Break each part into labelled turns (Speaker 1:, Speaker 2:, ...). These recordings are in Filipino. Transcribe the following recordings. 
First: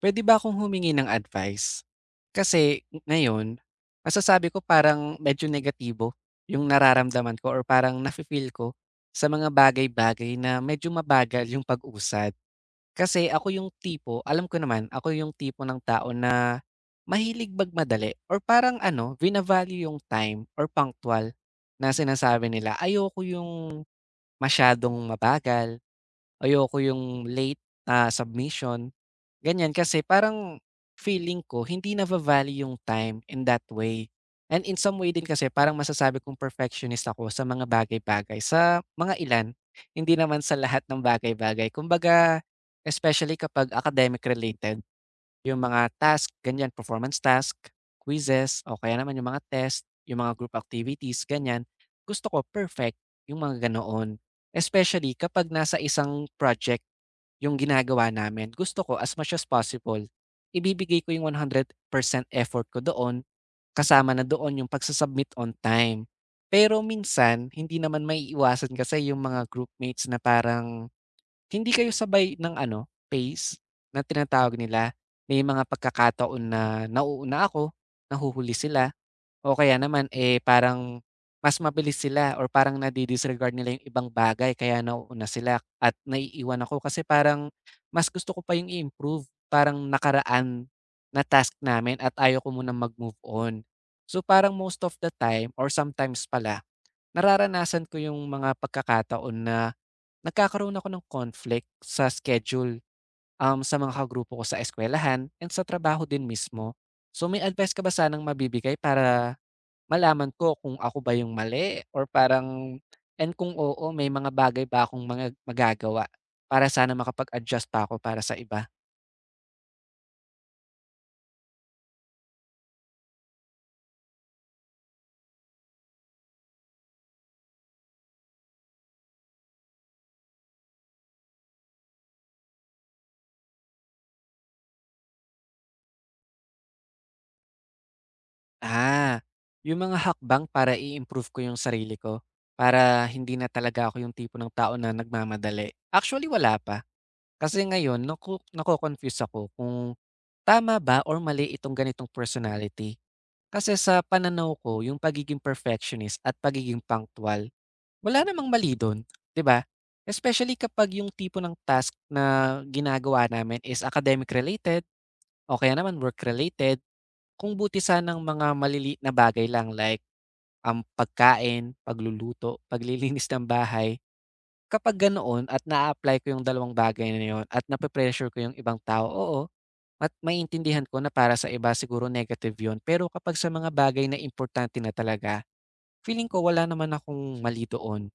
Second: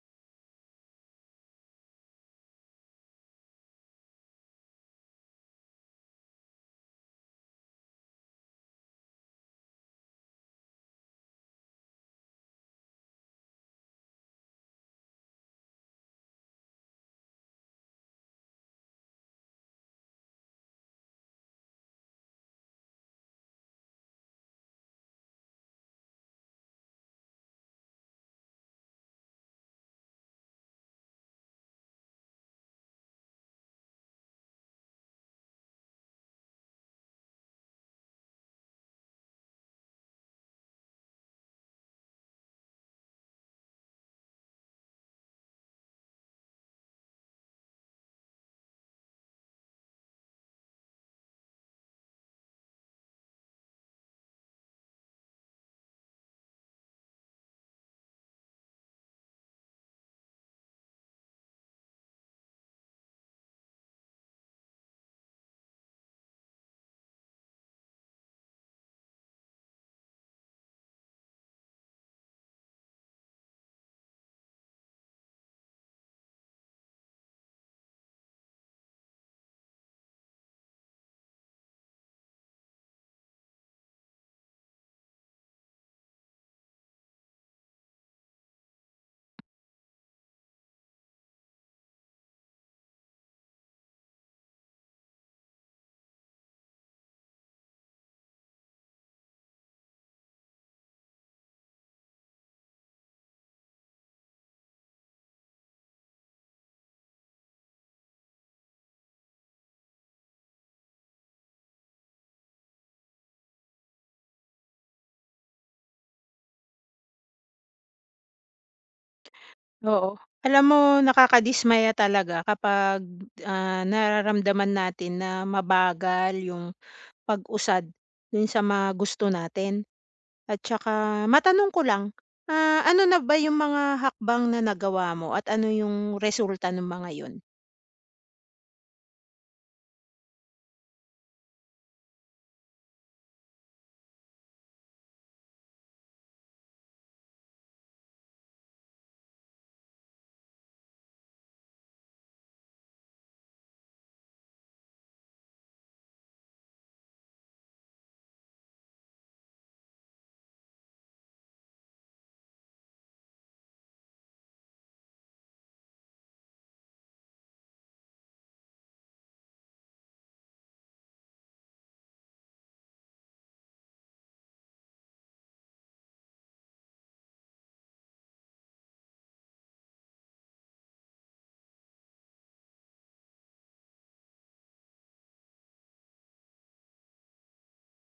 Speaker 1: Puwede ba akong humingi ng advice? Kasi ngayon, masasabi ko parang medyo negatibo yung nararamdaman ko or parang nafe-feel ko sa mga bagay-bagay na medyo mabagal yung pag-usad. Kasi ako yung tipo alam ko naman ako yung tipo ng tao na mahilig magmadali or parang ano, vina-value yung time or punctual na sinasabi nila. Ayoko yung masyadong mabagal, ayoko yung late na submission. Ganyan, kasi parang feeling ko hindi na value yung time in that way. And in some way din kasi parang masasabi kong perfectionist ako sa mga bagay-bagay, sa mga ilan, hindi naman sa lahat ng bagay-bagay. Kumbaga, especially kapag academic related, yung mga task, ganyan, performance task, quizzes, o kaya naman yung mga test, yung mga group activities, ganyan, gusto ko perfect yung mga ganoon. Especially kapag nasa isang project yung ginagawa namin, gusto ko as much as possible, ibibigay ko yung 100% effort ko doon, kasama na doon yung pagsa on time. Pero minsan, hindi naman may iwasan kasi yung mga groupmates na parang hindi kayo sabay ng ano, pace na tinatawag nila. May mga pagkakataon na nauuna ako, nahuhuli sila. O kaya naman, eh, parang mas mabilis sila or parang nadi-disregard nila yung ibang bagay kaya nauuna sila at naiiwan ako kasi parang mas gusto ko pa yung i-improve parang nakaraan na task namin at ayaw ko munang mag-move on. So parang most of the time or sometimes pala, nararanasan ko yung mga pagkakataon na nagkakaroon ako ng conflict sa schedule sa mga kagrupo ko sa eskwelahan and sa trabaho din mismo. So may advice ka ba sanang mabibigay para malaman ko kung ako ba yung mali or parang and kung oo, may mga bagay ba akong mga magagawa para sana makapag-adjust pa ako para sa iba.
Speaker 2: Oo. Alam mo nakakadismaya talaga kapag, nararamdaman natin na mabagal yung pag-usad dun sa mga gusto natin. At tsaka matanong ko lang, ano na ba yung mga hakbang na nagawa mo at ano yung resulta ng mga yun?
Speaker 1: Ah, yung mga hakbang para i-improve ko yung sarili ko, para hindi na talaga ako yung tipo ng tao na nagmamadali. Actually, wala pa. Kasi ngayon, naku nako-confuse ako kung tama ba or mali itong ganitong personality. Kasi sa pananaw ko, yung pagiging perfectionist at pagiging punctual wala namang mali dun, 'di ba? Especially kapag yung tipo ng task na ginagawa namin is academic related o kaya naman work related, kung buti sanang mga maliliit na bagay lang like ang pagkain, pagluluto, paglilinis ng bahay. Kapag ganoon at naa-apply ko yung dalawang bagay na yun at nape-pressure ko yung ibang tao, oo, at maiintindihan ko na para sa iba siguro negative yun. Pero kapag sa mga bagay na importante na talaga, feeling ko wala naman akong mali doon.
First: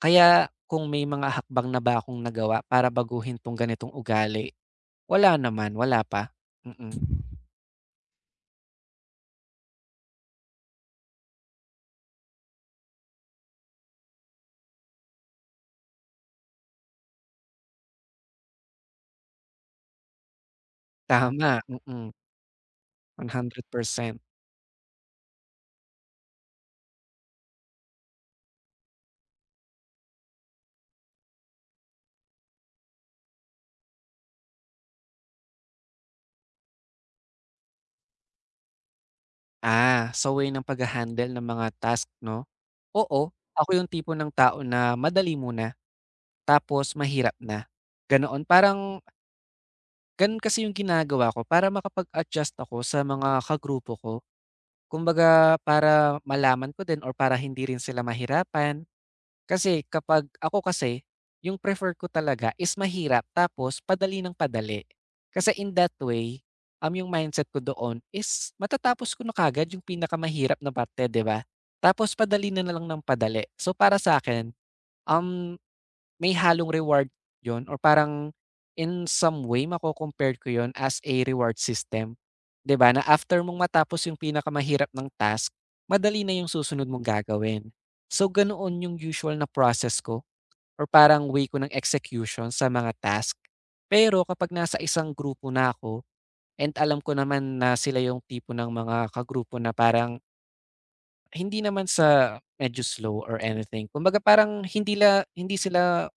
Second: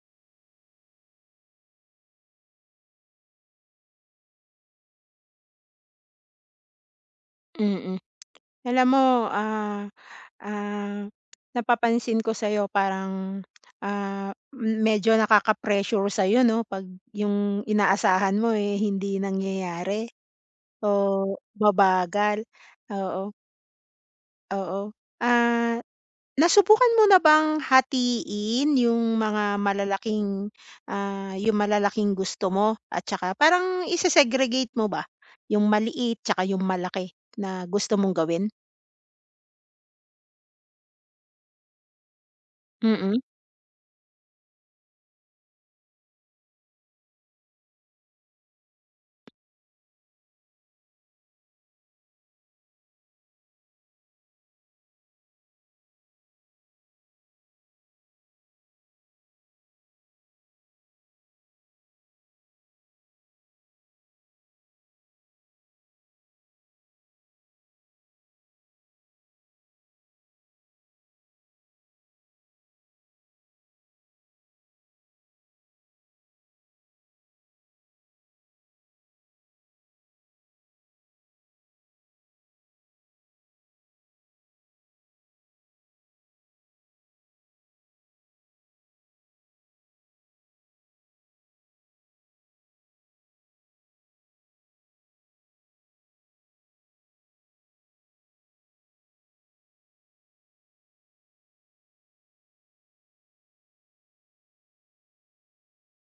Speaker 1: Kaya kung may mga hakbang na ba akong nagawa para baguhin 'tong ganitong ugali, wala naman, wala pa. Mm.
Speaker 2: Mm. Alam mo, ah, ah, napapansin ko sa'yo parang, ah, medyo nakaka-pressure sa'yo 'no, 'pag yung inaasahan mo, eh, hindi nangyayari. Oh,
Speaker 1: Tama, mm,
Speaker 2: mabagal, oo,
Speaker 1: 100%.
Speaker 2: oo. Ah, Nasubukan mo na bang hatiin yung mga malalaking, yung malalaking gusto mo at saka parang ise-segregate mo ba yung maliit tsaka yung malaki na gusto mong gawin?
Speaker 1: Ah, sa way ng pag handle ng mga task 'no?
Speaker 2: Mm,
Speaker 1: Oo, ako yung tipo ng tao na madali muna, tapos mahirap na, ganoon. Parang gano'n kasi yung ginagawa ko para makapag-adjust ako sa mga kagrupo ko. Kumbaga para malaman ko din or para hindi rin sila mahirapan. Kasi kapag ako kasi, yung prefer ko talaga is mahirap tapos padali ng padali. Kasi in that way, yung mindset ko doon is matatapos ko na kagad yung pinakamahirap na parte, 'di ba? Tapos padali na na lang ng padali. So para sa akin, um may halong reward yon or parang in some way mako-compare ko 'yun as a reward system, 'di ba, na after mong matapos yung pinakamahirap ng task, madali na yung susunod mong gagawin. So ganoon yung usual na process ko or parang way ko ng execution sa mga task. Pero kapag nasa isang grupo na ako and alam ko naman na sila yung tipo ng mga kagrupo na parang hindi naman sa medyo slow or anything, kumbaga parang hindi sila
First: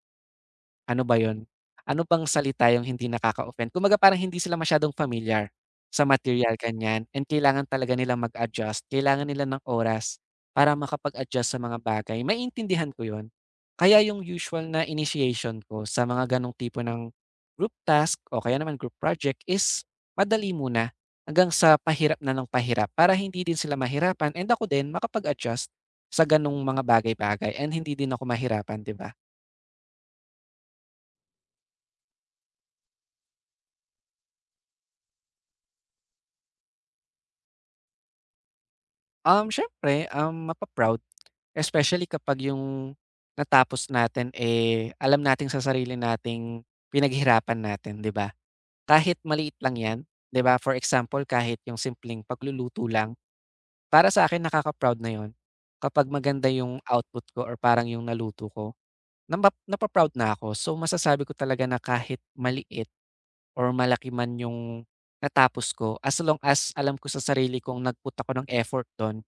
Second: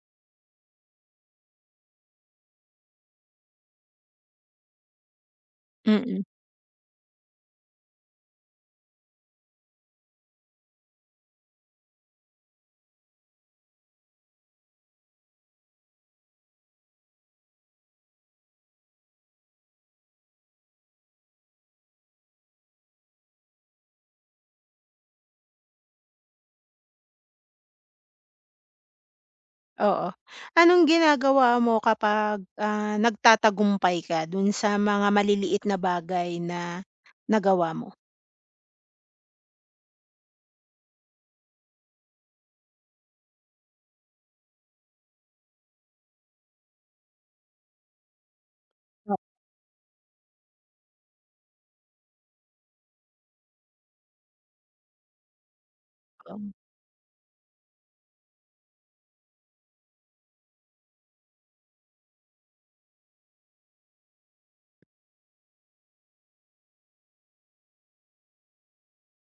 Speaker 1: ano ba yun? Ano bang salita yung hindi nakaka-offend? Kumbaga parang hindi sila masyadong familiar sa
Speaker 2: mm,
Speaker 1: material, ganyan, and kailangan talaga nilang mag-adjust. Kailangan nila ng oras para makapag-adjust sa mga bagay. Maiintindihan ko yun. Kaya yung usual na initiation ko sa mga ganong tipo ng group task o kaya naman group project is madali muna hanggang sa pahirap na ng pahirap para hindi din sila mahirapan and ako din makapag-adjust sa ganong mga bagay-bagay and hindi din ako mahirapan, di ba?
Speaker 2: oo. Anong ginagawa mo kapag, nagtatagumpay ka dun sa mga maliliit na bagay na nagawa mo?
Speaker 1: Syempre, mapaproud, especially kapag yung natapos natin, eh, alam nating sa sarili nating pinaghirapan natin, 'di ba? Kahit maliit lang 'yan, 'di ba? For example, kahit yung simpleng pagluluto lang, para sa akin nakaka-proud na yon. Kapag maganda
Speaker 2: Oo.
Speaker 1: yung output ko or parang yung naluto ko, namba napa-proud na ako. So, masasabi ko talaga na kahit maliit or malaki man yung natapos ko, as long as alam ko sa sarili kong nagput ako ng effort do'n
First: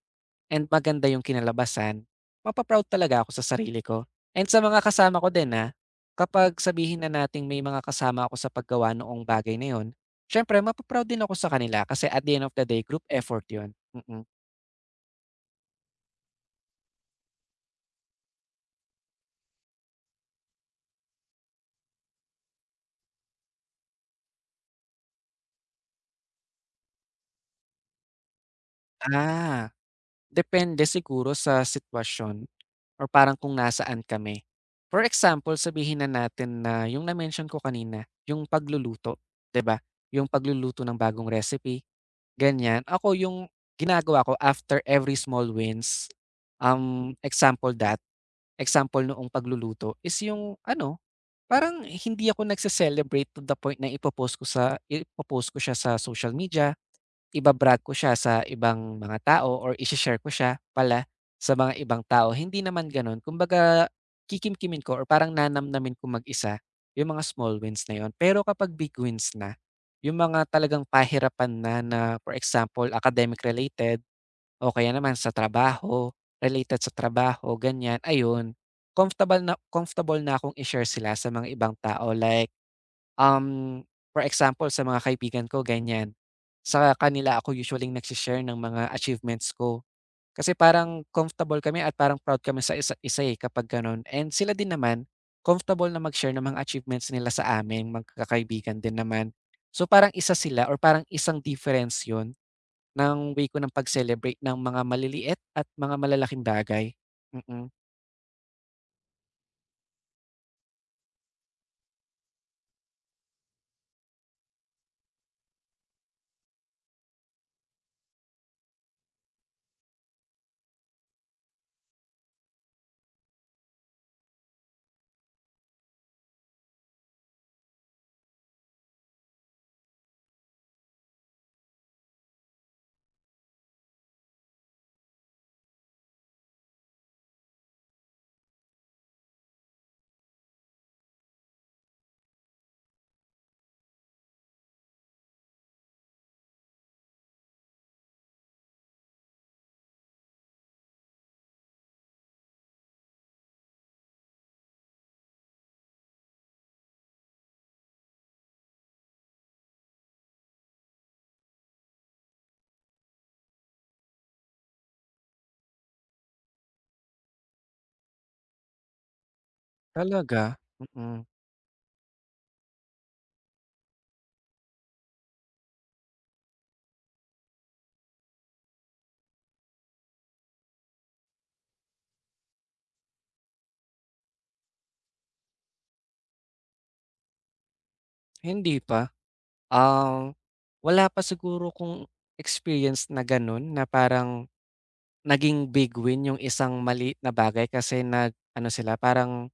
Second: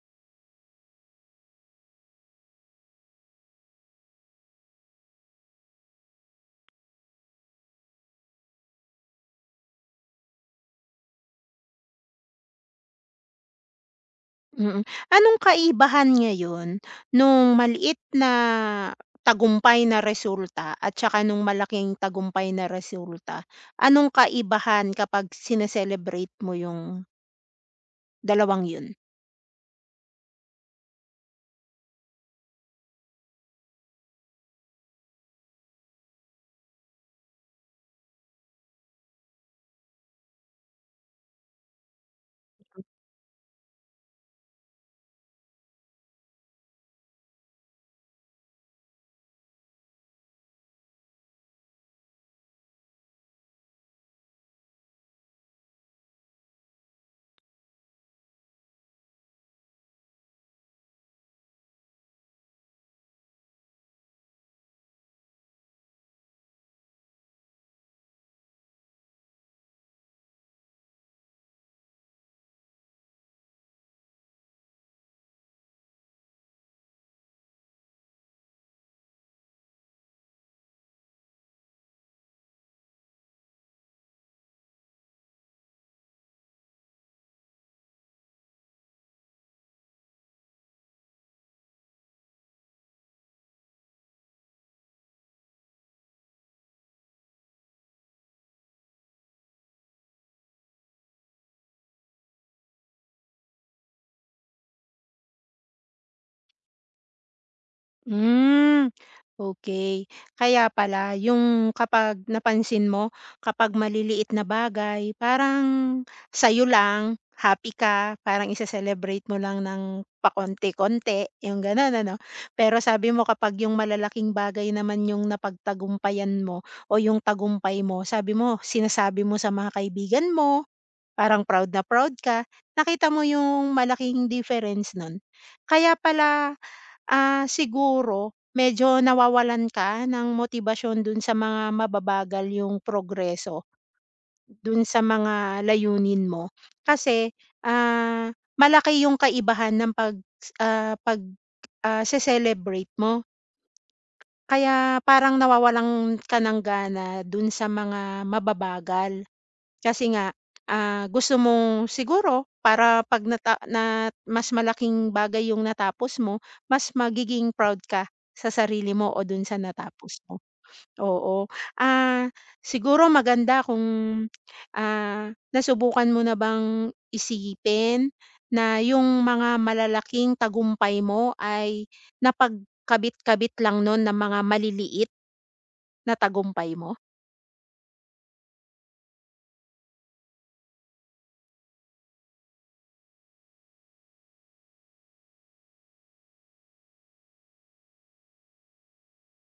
Speaker 1: and maganda yung kinalabasan, mapaproud talaga ako sa sarili ko and sa mga kasama ko din, ha. Kapag sabihin na nating may mga kasama ako sa paggawa noong bagay na yun, siyempre mapa din ako sa kanila kasi at the end of the day group effort yun, mm.
Speaker 2: Mm. Anong kaibahan ngayon nung maliit na tagumpay na resulta at tsaka nung malaking tagumpay na resulta? Anong kaibahan kapag sine-celebrate mo yung dalawang yun?
Speaker 1: Ah, depende siguro sa sitwasyon or parang kung nasaan kami. For example, sabihin na natin na yung na-mention ko kanina, yung pagluluto, 'di ba? Yung pagluluto ng bagong recipe. Ganyan. Ako yung ginagawa ko after every small wins, example that, example noong pagluluto is yung ano, parang hindi ako nagse-celebrate to the point na ipo-post ko siya sa social media iba-brag ko siya sa ibang mga tao or ishe-share ko siya pala sa mga ibang tao. Hindi naman gano'n. Kumbaga, kikimkimin ko or parang nanamnamin ko mag-isa yung mga small wins na yun. Pero kapag big wins na, yung mga talagang pahirapan na na for example, academic related o kaya naman sa trabaho, related sa trabaho, ganyan, ayun, comfortable na akong i-share sila sa mga ibang tao like Um, for example sa mga kaibigan ko ganyan, sa kanila ako usually nagse ng mga achievements ko. Kasi parang comfortable kami at parang proud kami sa isa't isa, eh, kapag gano'n and sila din naman comfortable na mag-share ng mga achievements nila sa amin, magkakaibigan din naman. So, parang isa sila or parang isang difference 'yun ng way ko ng pag-celebrate ng mga maliliit at mga malalaking bagay. Mm,
Speaker 2: Hmm. Okay. Kaya pala yung kapag napansin mo, kapag maliliit na bagay parang sa'yo lang, happy ka, parang ise-celebrate mo lang ng pakonti-konti, yung gano'n ano? Pero sabi mo kapag yung malalaking bagay naman yung napagtagumpayan mo o yung tagumpay mo, sabi mo sinasabi mo sa mga kaibigan mo, parang proud na proud ka. Nakita mo yung malaking difference nun. Kaya pala siguro medyo nawawalan ka ng motibasyon dun sa mga mababagal yung progreso dun sa mga layunin mo. Kasi, ah, malaki yung kaibahan ng pag pag, se-celebrate mo. Kaya parang nawawalan ka ng gana dun sa mga mababagal. Kasi nga, gusto mong siguro para 'pag nata na mas malaking bagay yung natapos mo, mas magiging proud ka sa sarili mo o dun sa natapos mo,
Speaker 1: talaga, mm,
Speaker 2: oo. Ah, Siguro maganda kung, nasubukan mo na bang isipin na yung mga malalaking tagumpay mo ay napagkabit-kabit lang nun ng mga maliliit na tagumpay mo?
Speaker 1: hindi pa. Um, wala pa siguro kung experience na gano'n na parang naging big win yung isang maliit na bagay kasi nag-ano sila parang,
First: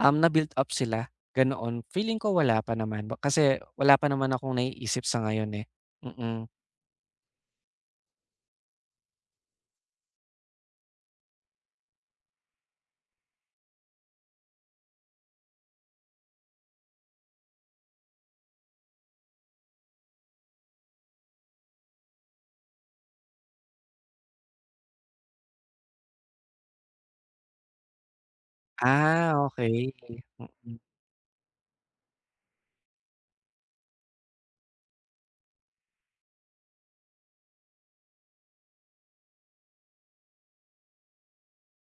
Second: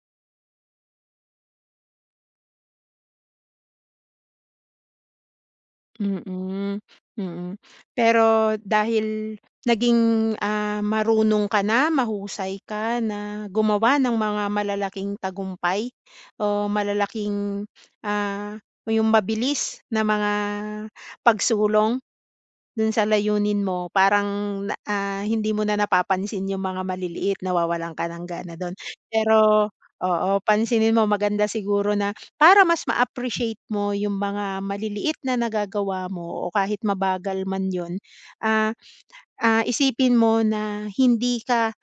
Speaker 1: na build up sila, ganoon. Feeling ko wala pa naman ba kasi wala pa naman akong naiisip sa ngayon, eh, mm.
Speaker 2: Mm, mm. Pero dahil naging, marunong ka na, mahusay ka na gumawa ng mga malalaking tagumpay o malalaking, ah, o yung mabilis na mga pagsulong. Dun sa layunin mo parang na hindi mo na napapansin yung mga maliliit, nawawalan ka ng gana dun.
Speaker 1: Ah,
Speaker 2: Pero
Speaker 1: okay.
Speaker 2: oo,
Speaker 1: Mm.
Speaker 2: pansinin mo maganda siguro na para mas ma-appreciate mo yung mga maliliit na nagagawa mo o kahit mabagal man yun, ah, isipin mo na hindi ka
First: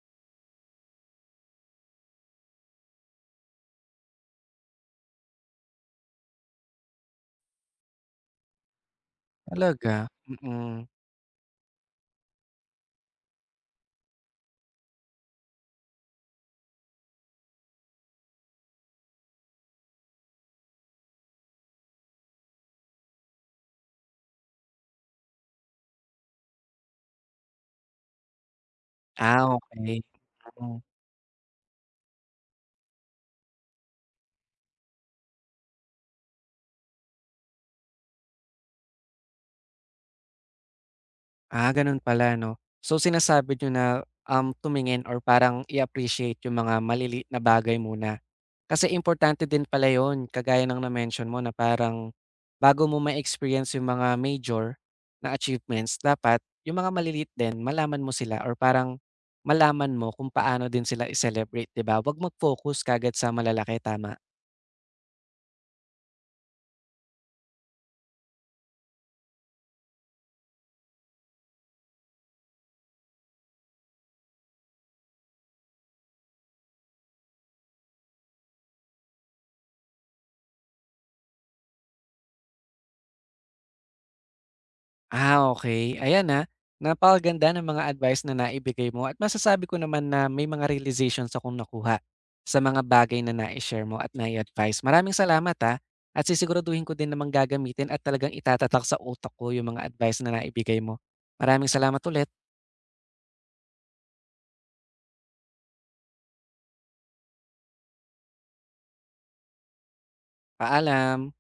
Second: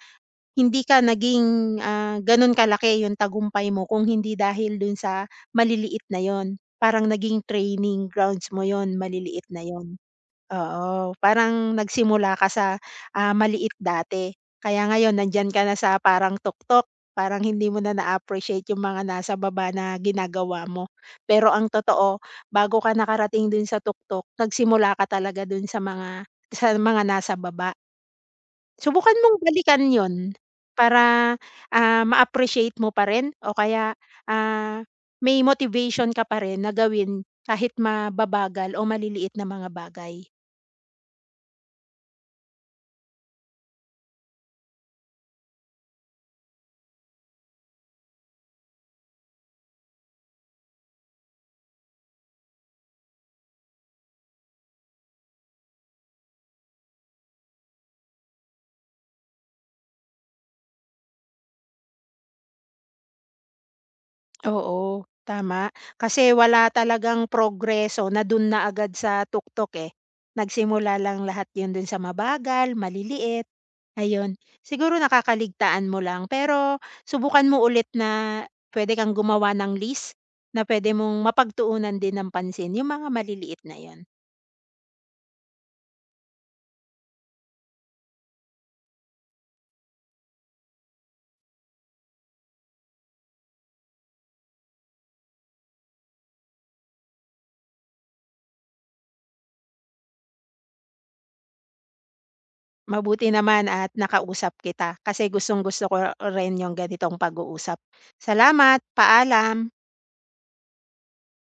Speaker 2: hindi ka naging, ganun kalaki yung tagumpay mo kung hindi dahil dun sa maliliit na yon. Parang naging training grounds mo yon maliliit na
Speaker 1: Talaga?
Speaker 2: yon.
Speaker 1: Mm.
Speaker 2: Oo, parang nagsimula ka sa, maliit dati. Kaya ngayon nandiyan ka na sa parang tuktok, parang hindi mo na na-appreciate yung mga nasa baba na ginagawa mo. Pero ang totoo, bago ka nakarating dun sa tuktok, nagsimula ka talaga dun sa mga nasa baba. Subukan mong
Speaker 1: Ah,
Speaker 2: balikan
Speaker 1: okay.
Speaker 2: yon
Speaker 1: Mm.
Speaker 2: para, ma-appreciate mo pa rin o kaya, ah, may motivation ka pa rin na gawin kahit mababagal o maliliit na mga bagay.
Speaker 1: Ah, ganun pala 'no. So sinasabi niyo na, tumingin or parang i-appreciate yung mga maliliit na bagay muna. Kasi importante din pala yun kagaya ng na-mention mo na parang bago mo ma-experience yung mga major na achievements dapat yung mga maliliit din malaman mo sila or parang malaman mo kung paano din sila i-celebrate, 'di ba? Huwag mag-focus kagad sa malalaki, tama?
Speaker 2: Oo, tama. Kasi wala talagang progreso na dun na agad sa tuktok, eh. Nagsimula lang lahat yun dun sa mabagal, maliliit, ayun. Siguro nakakaligtaan mo lang pero subukan mo ulit na pwede kang gumawa ng list na pwede mong mapagtuunan din ng pansin yung mga maliliit na yun.
Speaker 1: Ah, okay. Ayan, ah, napakaganda ng mga advice na naibigay mo at masasabi ko naman na may mga realizations akong nakuha sa mga bagay na na share mo at nai-advice. Maraming salamat, ah, at sisiguraduhin ko din namang gagamitin at talagang itatatak sa utak ko yung mga advice na naibigay mo. Maraming salamat ulit.
Speaker 2: Mabuti naman at nakausap kita kasi gustong-gusto ko rin yung ganitong pag-uusap. Salamat, paalam.
Speaker 1: Paalam.